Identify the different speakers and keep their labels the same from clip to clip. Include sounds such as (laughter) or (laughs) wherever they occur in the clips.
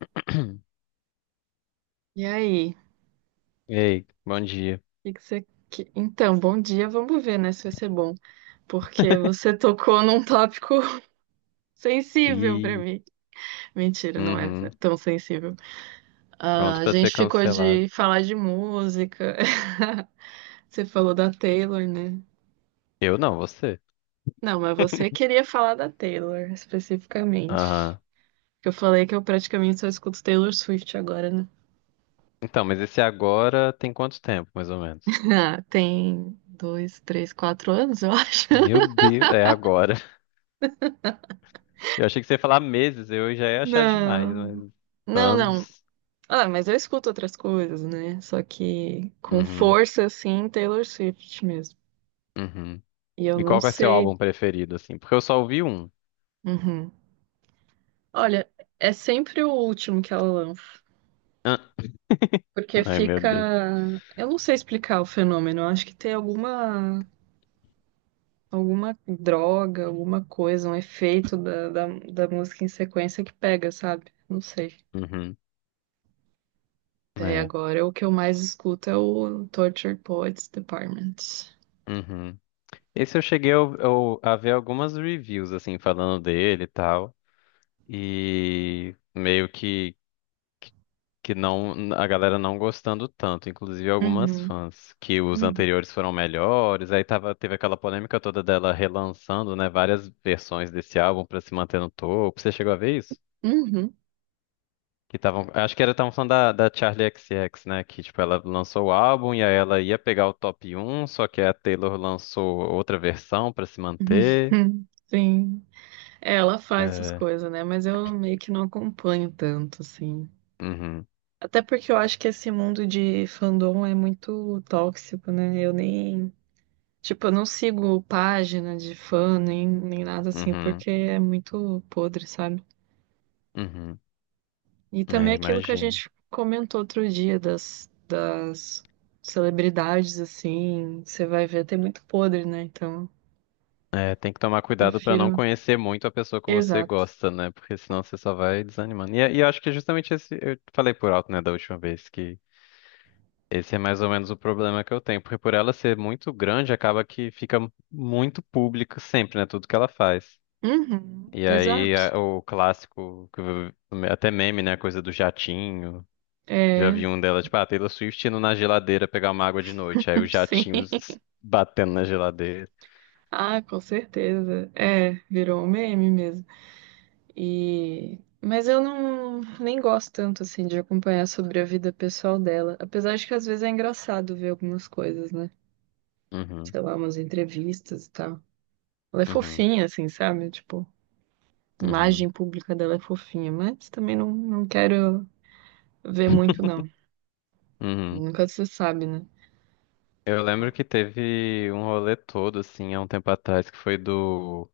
Speaker 1: (clears throat)
Speaker 2: E aí?
Speaker 1: Ei, bom dia.
Speaker 2: Que que você... Então, bom dia, vamos ver, né, se vai ser bom. Porque
Speaker 1: (laughs)
Speaker 2: você tocou num tópico (laughs) sensível pra
Speaker 1: Ih,
Speaker 2: mim. Mentira, não é
Speaker 1: uhum,
Speaker 2: tão sensível. Ah,
Speaker 1: pronto
Speaker 2: a
Speaker 1: pra ser
Speaker 2: gente ficou
Speaker 1: cancelado.
Speaker 2: de falar de música. (laughs) Você falou da Taylor, né?
Speaker 1: Eu não, você.
Speaker 2: Não, mas você
Speaker 1: (laughs)
Speaker 2: queria falar da Taylor, especificamente.
Speaker 1: Aham.
Speaker 2: Eu falei que eu praticamente só escuto Taylor Swift agora, né?
Speaker 1: Então, mas esse agora tem quanto tempo, mais ou menos?
Speaker 2: (laughs) Ah, tem dois, três, quatro anos, eu (laughs) acho.
Speaker 1: Meu Deus, é agora. (laughs) Eu achei que você ia falar meses, eu já ia achar demais,
Speaker 2: Não,
Speaker 1: mas
Speaker 2: não, não.
Speaker 1: anos.
Speaker 2: Ah, mas eu escuto outras coisas, né? Só que com
Speaker 1: Uhum,
Speaker 2: força, assim, Taylor Swift mesmo.
Speaker 1: uhum.
Speaker 2: E eu
Speaker 1: E
Speaker 2: não
Speaker 1: qual que é seu
Speaker 2: sei.
Speaker 1: álbum preferido, assim? Porque eu só ouvi um.
Speaker 2: Uhum. Olha, é sempre o último que ela lança.
Speaker 1: Ah.
Speaker 2: Porque
Speaker 1: Ai, meu Deus.
Speaker 2: fica. Eu não sei explicar o fenômeno. Eu acho que tem alguma. Alguma droga, alguma coisa, um efeito da música em sequência que pega, sabe? Não sei.
Speaker 1: Uhum,
Speaker 2: Daí
Speaker 1: é.
Speaker 2: agora o que eu mais escuto é o Tortured Poets Department.
Speaker 1: Uhum. Esse eu cheguei a ver algumas reviews, assim, falando dele e tal. E meio que não, a galera não gostando tanto, inclusive algumas
Speaker 2: Uhum,
Speaker 1: fãs, que os
Speaker 2: uhum,
Speaker 1: anteriores foram melhores, aí teve aquela polêmica toda dela relançando, né, várias versões desse álbum pra se manter no topo. Você chegou a ver isso?
Speaker 2: uhum.
Speaker 1: Que estavam, acho que era, estavam falando da Charli X, C X, né, que tipo ela lançou o álbum e aí ela ia pegar o top um, só que a Taylor lançou outra versão pra se manter.
Speaker 2: (laughs) Sim, é, ela faz essas
Speaker 1: É,
Speaker 2: coisas, né? Mas eu meio que não acompanho tanto, assim.
Speaker 1: uhum,
Speaker 2: Até porque eu acho que esse mundo de fandom é muito tóxico, né? Eu nem. Tipo, eu não sigo página de fã, nem nada assim,
Speaker 1: uhum,
Speaker 2: porque é muito podre, sabe?
Speaker 1: uhum.
Speaker 2: E também
Speaker 1: É,
Speaker 2: aquilo que a
Speaker 1: imagino.
Speaker 2: gente comentou outro dia das celebridades, assim, você vai ver, tem muito podre, né? Então,
Speaker 1: É, tem que tomar cuidado pra não
Speaker 2: prefiro.
Speaker 1: conhecer muito a pessoa que você
Speaker 2: Exato.
Speaker 1: gosta, né? Porque senão você só vai desanimando. E eu acho que é justamente esse, eu falei por alto, né, da última vez, que esse é mais ou menos o problema que eu tenho. Porque por ela ser muito grande, acaba que fica muito público sempre, né? Tudo que ela faz.
Speaker 2: Uhum,
Speaker 1: E aí
Speaker 2: exato.
Speaker 1: o clássico, até meme, né? A coisa do jatinho. Já
Speaker 2: É,
Speaker 1: vi um dela, tipo, ah, Taylor Swift indo na geladeira pegar uma água de noite. Aí o
Speaker 2: sim,
Speaker 1: jatinho
Speaker 2: (laughs)
Speaker 1: batendo na geladeira.
Speaker 2: ah, com certeza. É, virou um meme mesmo. E mas eu não nem gosto tanto assim de acompanhar sobre a vida pessoal dela, apesar de que às vezes é engraçado ver algumas coisas, né?
Speaker 1: Uhum,
Speaker 2: Sei lá, umas entrevistas e tal. Ela é
Speaker 1: uhum,
Speaker 2: fofinha assim, sabe? Tipo, a
Speaker 1: uhum,
Speaker 2: imagem pública dela é fofinha, mas também não, não quero ver muito não.
Speaker 1: uhum.
Speaker 2: Nunca se sabe, né?
Speaker 1: Eu lembro que teve um rolê todo, assim, há um tempo atrás, que foi do,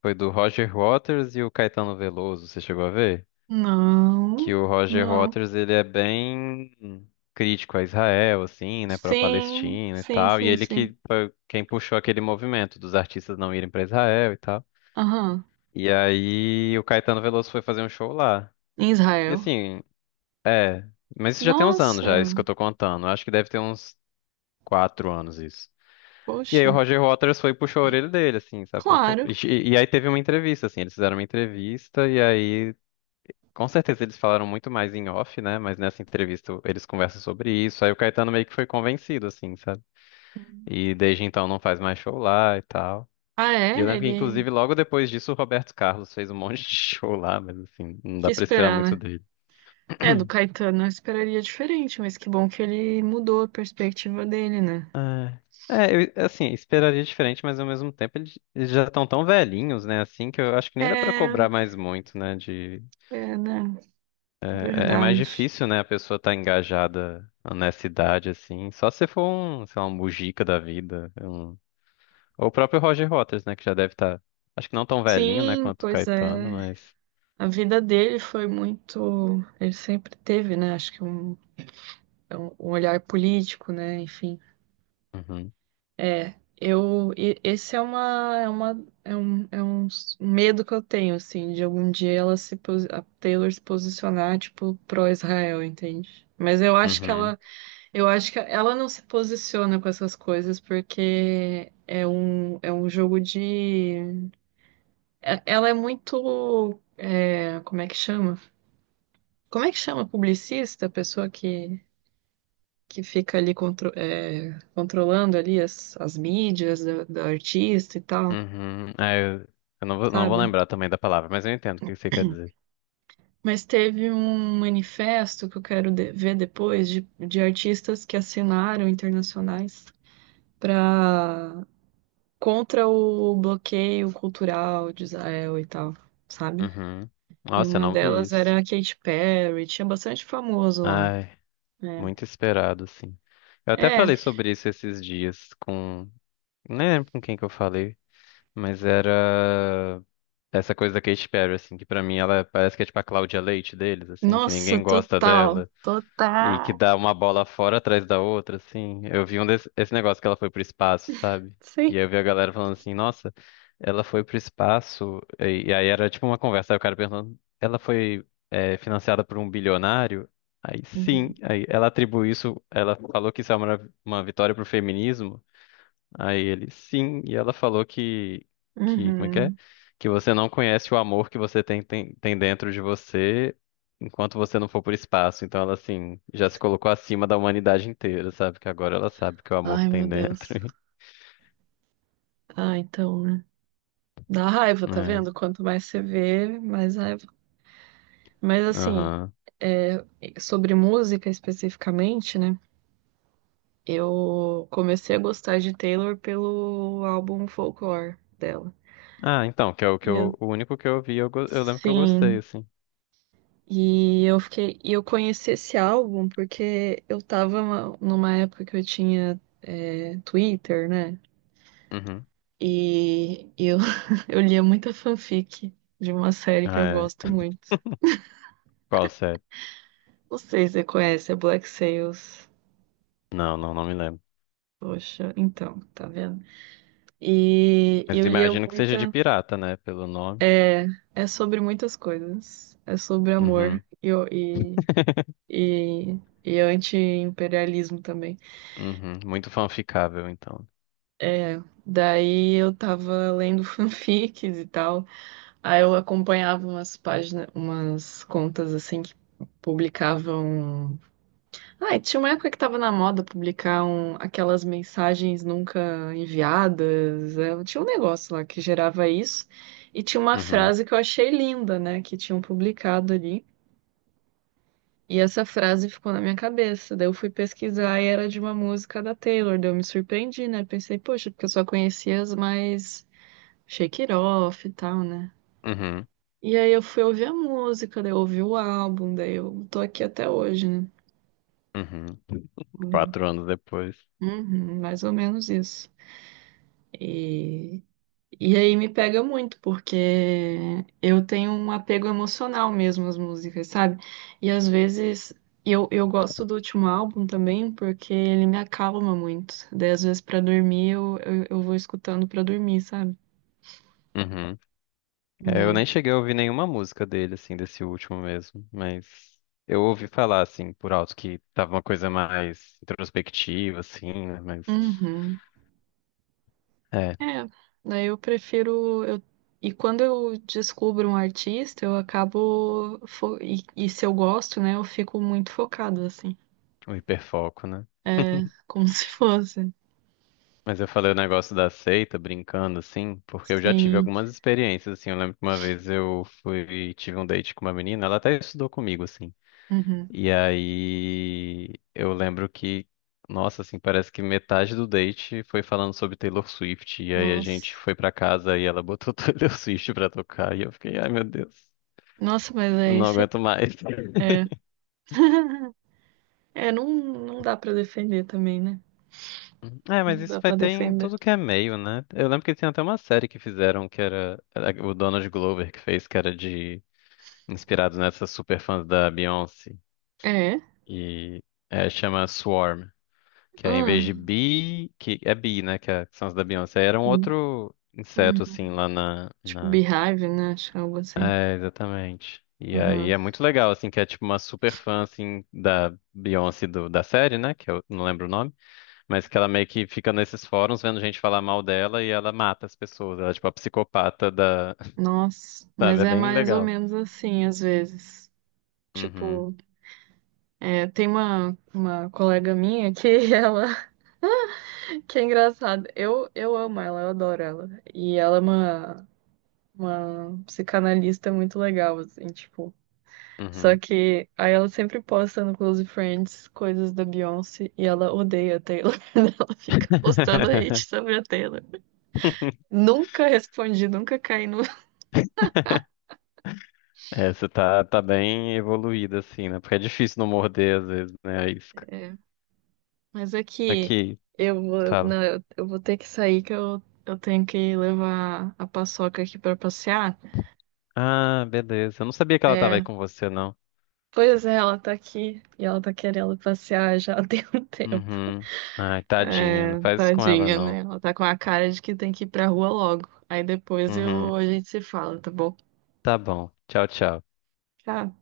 Speaker 1: foi do Roger Waters e o Caetano Veloso, você chegou a ver? Que
Speaker 2: Não.
Speaker 1: o Roger
Speaker 2: Não.
Speaker 1: Waters, ele é bem crítico a Israel, assim, né, pra
Speaker 2: Sim,
Speaker 1: Palestina e
Speaker 2: sim,
Speaker 1: tal, e
Speaker 2: sim,
Speaker 1: ele
Speaker 2: sim.
Speaker 1: que foi quem puxou aquele movimento dos artistas não irem pra Israel e tal.
Speaker 2: Aham.
Speaker 1: E aí o Caetano Veloso foi fazer um show lá.
Speaker 2: Em
Speaker 1: E
Speaker 2: Israel.
Speaker 1: assim, é, mas isso já tem uns anos
Speaker 2: Nossa!
Speaker 1: já, isso que eu tô contando. Eu acho que deve ter uns 4 anos isso. E aí o
Speaker 2: Poxa,
Speaker 1: Roger Waters foi e puxou a orelha dele, assim, sabe? Falou, "Pô".
Speaker 2: claro.
Speaker 1: E aí teve uma entrevista, assim, eles fizeram uma entrevista e aí, com certeza eles falaram muito mais em off, né? Mas nessa entrevista eles conversam sobre isso. Aí o Caetano meio que foi convencido, assim, sabe? E desde então não faz mais show lá e tal.
Speaker 2: Ah,
Speaker 1: E eu
Speaker 2: é?
Speaker 1: lembro que,
Speaker 2: Ele
Speaker 1: inclusive, logo depois disso o Roberto Carlos fez um monte de (laughs) show lá, mas assim, não
Speaker 2: que
Speaker 1: dá pra esperar
Speaker 2: esperar,
Speaker 1: muito
Speaker 2: né?
Speaker 1: dele.
Speaker 2: É, do Caetano eu esperaria diferente, mas que bom que ele mudou a perspectiva dele, né?
Speaker 1: É, é, eu, assim, esperaria diferente, mas ao mesmo tempo eles já estão tão velhinhos, né? Assim, que eu acho que nem dá pra
Speaker 2: É,
Speaker 1: cobrar mais muito, né? De
Speaker 2: é, né?
Speaker 1: É mais
Speaker 2: Verdade.
Speaker 1: difícil, né? A pessoa tá engajada nessa idade, assim. Só se for um, sei lá, um Mujica da vida. Ou o próprio Roger Waters, né? Que já deve estar. Acho que não tão velhinho, né?
Speaker 2: Sim,
Speaker 1: Quanto o
Speaker 2: pois
Speaker 1: Caetano,
Speaker 2: é.
Speaker 1: mas.
Speaker 2: A vida dele foi muito. Ele sempre teve, né? Acho que é um olhar político, né? Enfim.
Speaker 1: Uhum,
Speaker 2: É, esse é um medo que eu tenho, assim, de algum dia ela se, posi- a Taylor se posicionar, tipo, pró-Israel, entende? Mas eu acho que
Speaker 1: uhum,
Speaker 2: ela não se posiciona com essas coisas porque ela é muito, é, como é que chama? Como é que chama? Publicista, a pessoa que fica ali controlando ali as mídias da artista e tal.
Speaker 1: uhum. Ah, eu não vou
Speaker 2: Sabe?
Speaker 1: lembrar também da palavra, mas eu entendo o que você quer dizer.
Speaker 2: Mas teve um manifesto que eu quero ver depois de artistas que assinaram internacionais para contra o bloqueio cultural de Israel e tal, sabe?
Speaker 1: Uhum.
Speaker 2: E
Speaker 1: Nossa, eu
Speaker 2: uma
Speaker 1: não vi
Speaker 2: delas
Speaker 1: isso.
Speaker 2: era a Katy Perry, tinha bastante famoso lá.
Speaker 1: Ai, muito esperado, assim. Eu até
Speaker 2: É,
Speaker 1: falei sobre isso esses dias com... Nem lembro com quem que eu falei, mas era... Essa coisa da Katy Perry, assim, que pra mim ela parece que é tipo a Cláudia Leite deles, assim, que
Speaker 2: nossa,
Speaker 1: ninguém gosta
Speaker 2: total,
Speaker 1: dela e que
Speaker 2: total,
Speaker 1: dá uma bola fora atrás da outra, assim. Eu vi um desse, esse negócio que ela foi pro espaço, sabe? E
Speaker 2: sim.
Speaker 1: aí eu vi a galera falando assim, nossa, ela foi pro espaço, e aí era tipo uma conversa, aí o cara perguntando, ela foi financiada por um bilionário? Aí sim,
Speaker 2: Uhum.
Speaker 1: aí ela atribui isso, ela falou que isso é uma vitória pro feminismo. Aí ele, sim, e ela falou como é?
Speaker 2: Uhum.
Speaker 1: Que você não conhece o amor que você tem dentro de você enquanto você não for pro espaço. Então ela, assim, já se colocou acima da humanidade inteira, sabe? Que agora ela sabe que é o amor
Speaker 2: Ai,
Speaker 1: que
Speaker 2: meu
Speaker 1: tem dentro.
Speaker 2: Deus.
Speaker 1: (laughs)
Speaker 2: Ah, então, né? Dá raiva, tá
Speaker 1: É,
Speaker 2: vendo? Quanto mais você vê, mais raiva. Mas assim,
Speaker 1: aham.
Speaker 2: é, sobre música especificamente, né? Eu comecei a gostar de Taylor pelo álbum Folklore dela.
Speaker 1: Ah, então, que é o que
Speaker 2: E eu,
Speaker 1: eu, o único que eu vi, eu lembro que eu gostei,
Speaker 2: sim,
Speaker 1: assim.
Speaker 2: e eu conheci esse álbum porque eu tava numa época que eu tinha Twitter, né?
Speaker 1: Uhum.
Speaker 2: E eu, (laughs) eu lia muita fanfic de uma série que eu
Speaker 1: Ah,
Speaker 2: gosto
Speaker 1: é.
Speaker 2: muito.
Speaker 1: Qual série?
Speaker 2: Não sei se você conhece, é Black Sails.
Speaker 1: Não, não, não me lembro.
Speaker 2: Poxa, então, tá vendo? E
Speaker 1: Mas
Speaker 2: eu lia
Speaker 1: imagino que seja de
Speaker 2: muita.
Speaker 1: pirata, né? Pelo nome.
Speaker 2: É, é sobre muitas coisas. É sobre amor
Speaker 1: Uhum.
Speaker 2: e,
Speaker 1: (laughs)
Speaker 2: e, e anti-imperialismo também.
Speaker 1: Uhum. Muito fanficável, então.
Speaker 2: É, daí eu tava lendo (laughs) fanfics e tal. Aí eu acompanhava umas páginas, umas contas assim que publicavam. Ah, e tinha uma época que tava na moda publicar aquelas mensagens nunca enviadas. Tinha um negócio lá que gerava isso. E tinha uma
Speaker 1: Uhum.
Speaker 2: frase que eu achei linda, né? Que tinham publicado ali. E essa frase ficou na minha cabeça. Daí eu fui pesquisar e era de uma música da Taylor. Daí eu me surpreendi, né? Pensei, poxa, porque eu só conhecia as mais Shake It Off e tal, né?
Speaker 1: Uhum,
Speaker 2: E aí eu fui ouvir a música, daí eu ouvi o álbum, daí eu tô aqui até hoje, né?
Speaker 1: uhum.
Speaker 2: É.
Speaker 1: 4 anos depois.
Speaker 2: Uhum, mais ou menos isso. E, e aí me pega muito, porque eu tenho um apego emocional mesmo às músicas, sabe? E às vezes eu gosto do último álbum também, porque ele me acalma muito. Daí às vezes pra dormir eu vou escutando pra dormir, sabe?
Speaker 1: Uhum. É, eu
Speaker 2: É.
Speaker 1: nem cheguei a ouvir nenhuma música dele, assim, desse último mesmo, mas eu ouvi falar, assim, por alto que tava uma coisa mais introspectiva, assim, né? Mas
Speaker 2: Uhum.
Speaker 1: é,
Speaker 2: É, daí eu prefiro. Eu... E quando eu descubro um artista, eu acabo. E se eu gosto, né, eu fico muito focada, assim.
Speaker 1: um hiperfoco, né?
Speaker 2: É, como (laughs) se fosse.
Speaker 1: Mas eu falei o negócio da seita, brincando, assim, porque eu já tive
Speaker 2: Sim.
Speaker 1: algumas experiências, assim. Eu lembro que uma vez eu tive um date com uma menina, ela até estudou comigo, assim.
Speaker 2: Uhum.
Speaker 1: E aí eu lembro que, nossa, assim, parece que metade do date foi falando sobre Taylor Swift. E aí a gente
Speaker 2: Nossa.
Speaker 1: foi pra casa e ela botou (laughs) Taylor Swift pra tocar. E eu fiquei, ai meu Deus,
Speaker 2: Nossa, mas
Speaker 1: eu
Speaker 2: é
Speaker 1: não
Speaker 2: esse.
Speaker 1: aguento mais.
Speaker 2: É,
Speaker 1: (laughs)
Speaker 2: é não, não dá pra defender também, né?
Speaker 1: É, mas
Speaker 2: Não
Speaker 1: isso
Speaker 2: dá
Speaker 1: vai
Speaker 2: pra
Speaker 1: ter em
Speaker 2: defender.
Speaker 1: tudo que é meio, né? Eu lembro que tinha até uma série que fizeram que era o Donald Glover que fez, que era de inspirado nessas superfãs da Beyoncé.
Speaker 2: É?
Speaker 1: E chama Swarm. Que é em vez
Speaker 2: Ah,
Speaker 1: de bee, que é bee, né? Que são as da Beyoncé. Era um
Speaker 2: hum,
Speaker 1: outro inseto,
Speaker 2: hum.
Speaker 1: assim, lá na,
Speaker 2: Tipo
Speaker 1: na...
Speaker 2: Beehive, né? Acho que é algo assim.
Speaker 1: É, exatamente. E aí
Speaker 2: Uhum.
Speaker 1: é muito legal, assim, que é tipo uma super fã, assim, da Beyoncé da série, né? Que eu não lembro o nome. Mas que ela meio que fica nesses fóruns vendo gente falar mal dela e ela mata as pessoas. Ela é tipo a psicopata da... (laughs)
Speaker 2: Nossa,
Speaker 1: Sabe?
Speaker 2: mas
Speaker 1: É
Speaker 2: é
Speaker 1: bem
Speaker 2: mais ou
Speaker 1: legal.
Speaker 2: menos assim, às vezes.
Speaker 1: Uhum.
Speaker 2: Tipo, tem uma colega minha que (laughs) ela. Que é engraçado. Eu amo ela, eu adoro ela. E ela é uma psicanalista muito legal, assim, tipo. Só
Speaker 1: Uhum.
Speaker 2: que aí ela sempre posta no Close Friends coisas da Beyoncé e ela odeia a Taylor. (laughs) Ela fica postando hate
Speaker 1: (laughs)
Speaker 2: sobre a Taylor. Nunca respondi, nunca caí no.
Speaker 1: Essa tá bem evoluída, assim, né? Porque é difícil não morder, às vezes, né?
Speaker 2: É, mas é que
Speaker 1: Aqui,
Speaker 2: eu vou,
Speaker 1: fala.
Speaker 2: não, eu vou ter que sair que eu tenho que levar a Paçoca aqui pra passear.
Speaker 1: Ah, beleza. Eu não sabia que ela tava aí
Speaker 2: É,
Speaker 1: com você, não.
Speaker 2: pois é, ela tá aqui e ela tá querendo passear já (laughs) tem um tempo.
Speaker 1: Uhum. Ai, tadinha. Não
Speaker 2: É,
Speaker 1: faz isso com ela,
Speaker 2: tadinha,
Speaker 1: não.
Speaker 2: né? Ela tá com a cara de que tem que ir pra rua logo. Aí depois
Speaker 1: Uhum.
Speaker 2: a gente se fala, tá bom?
Speaker 1: Tá bom. Tchau, tchau.
Speaker 2: Tchau.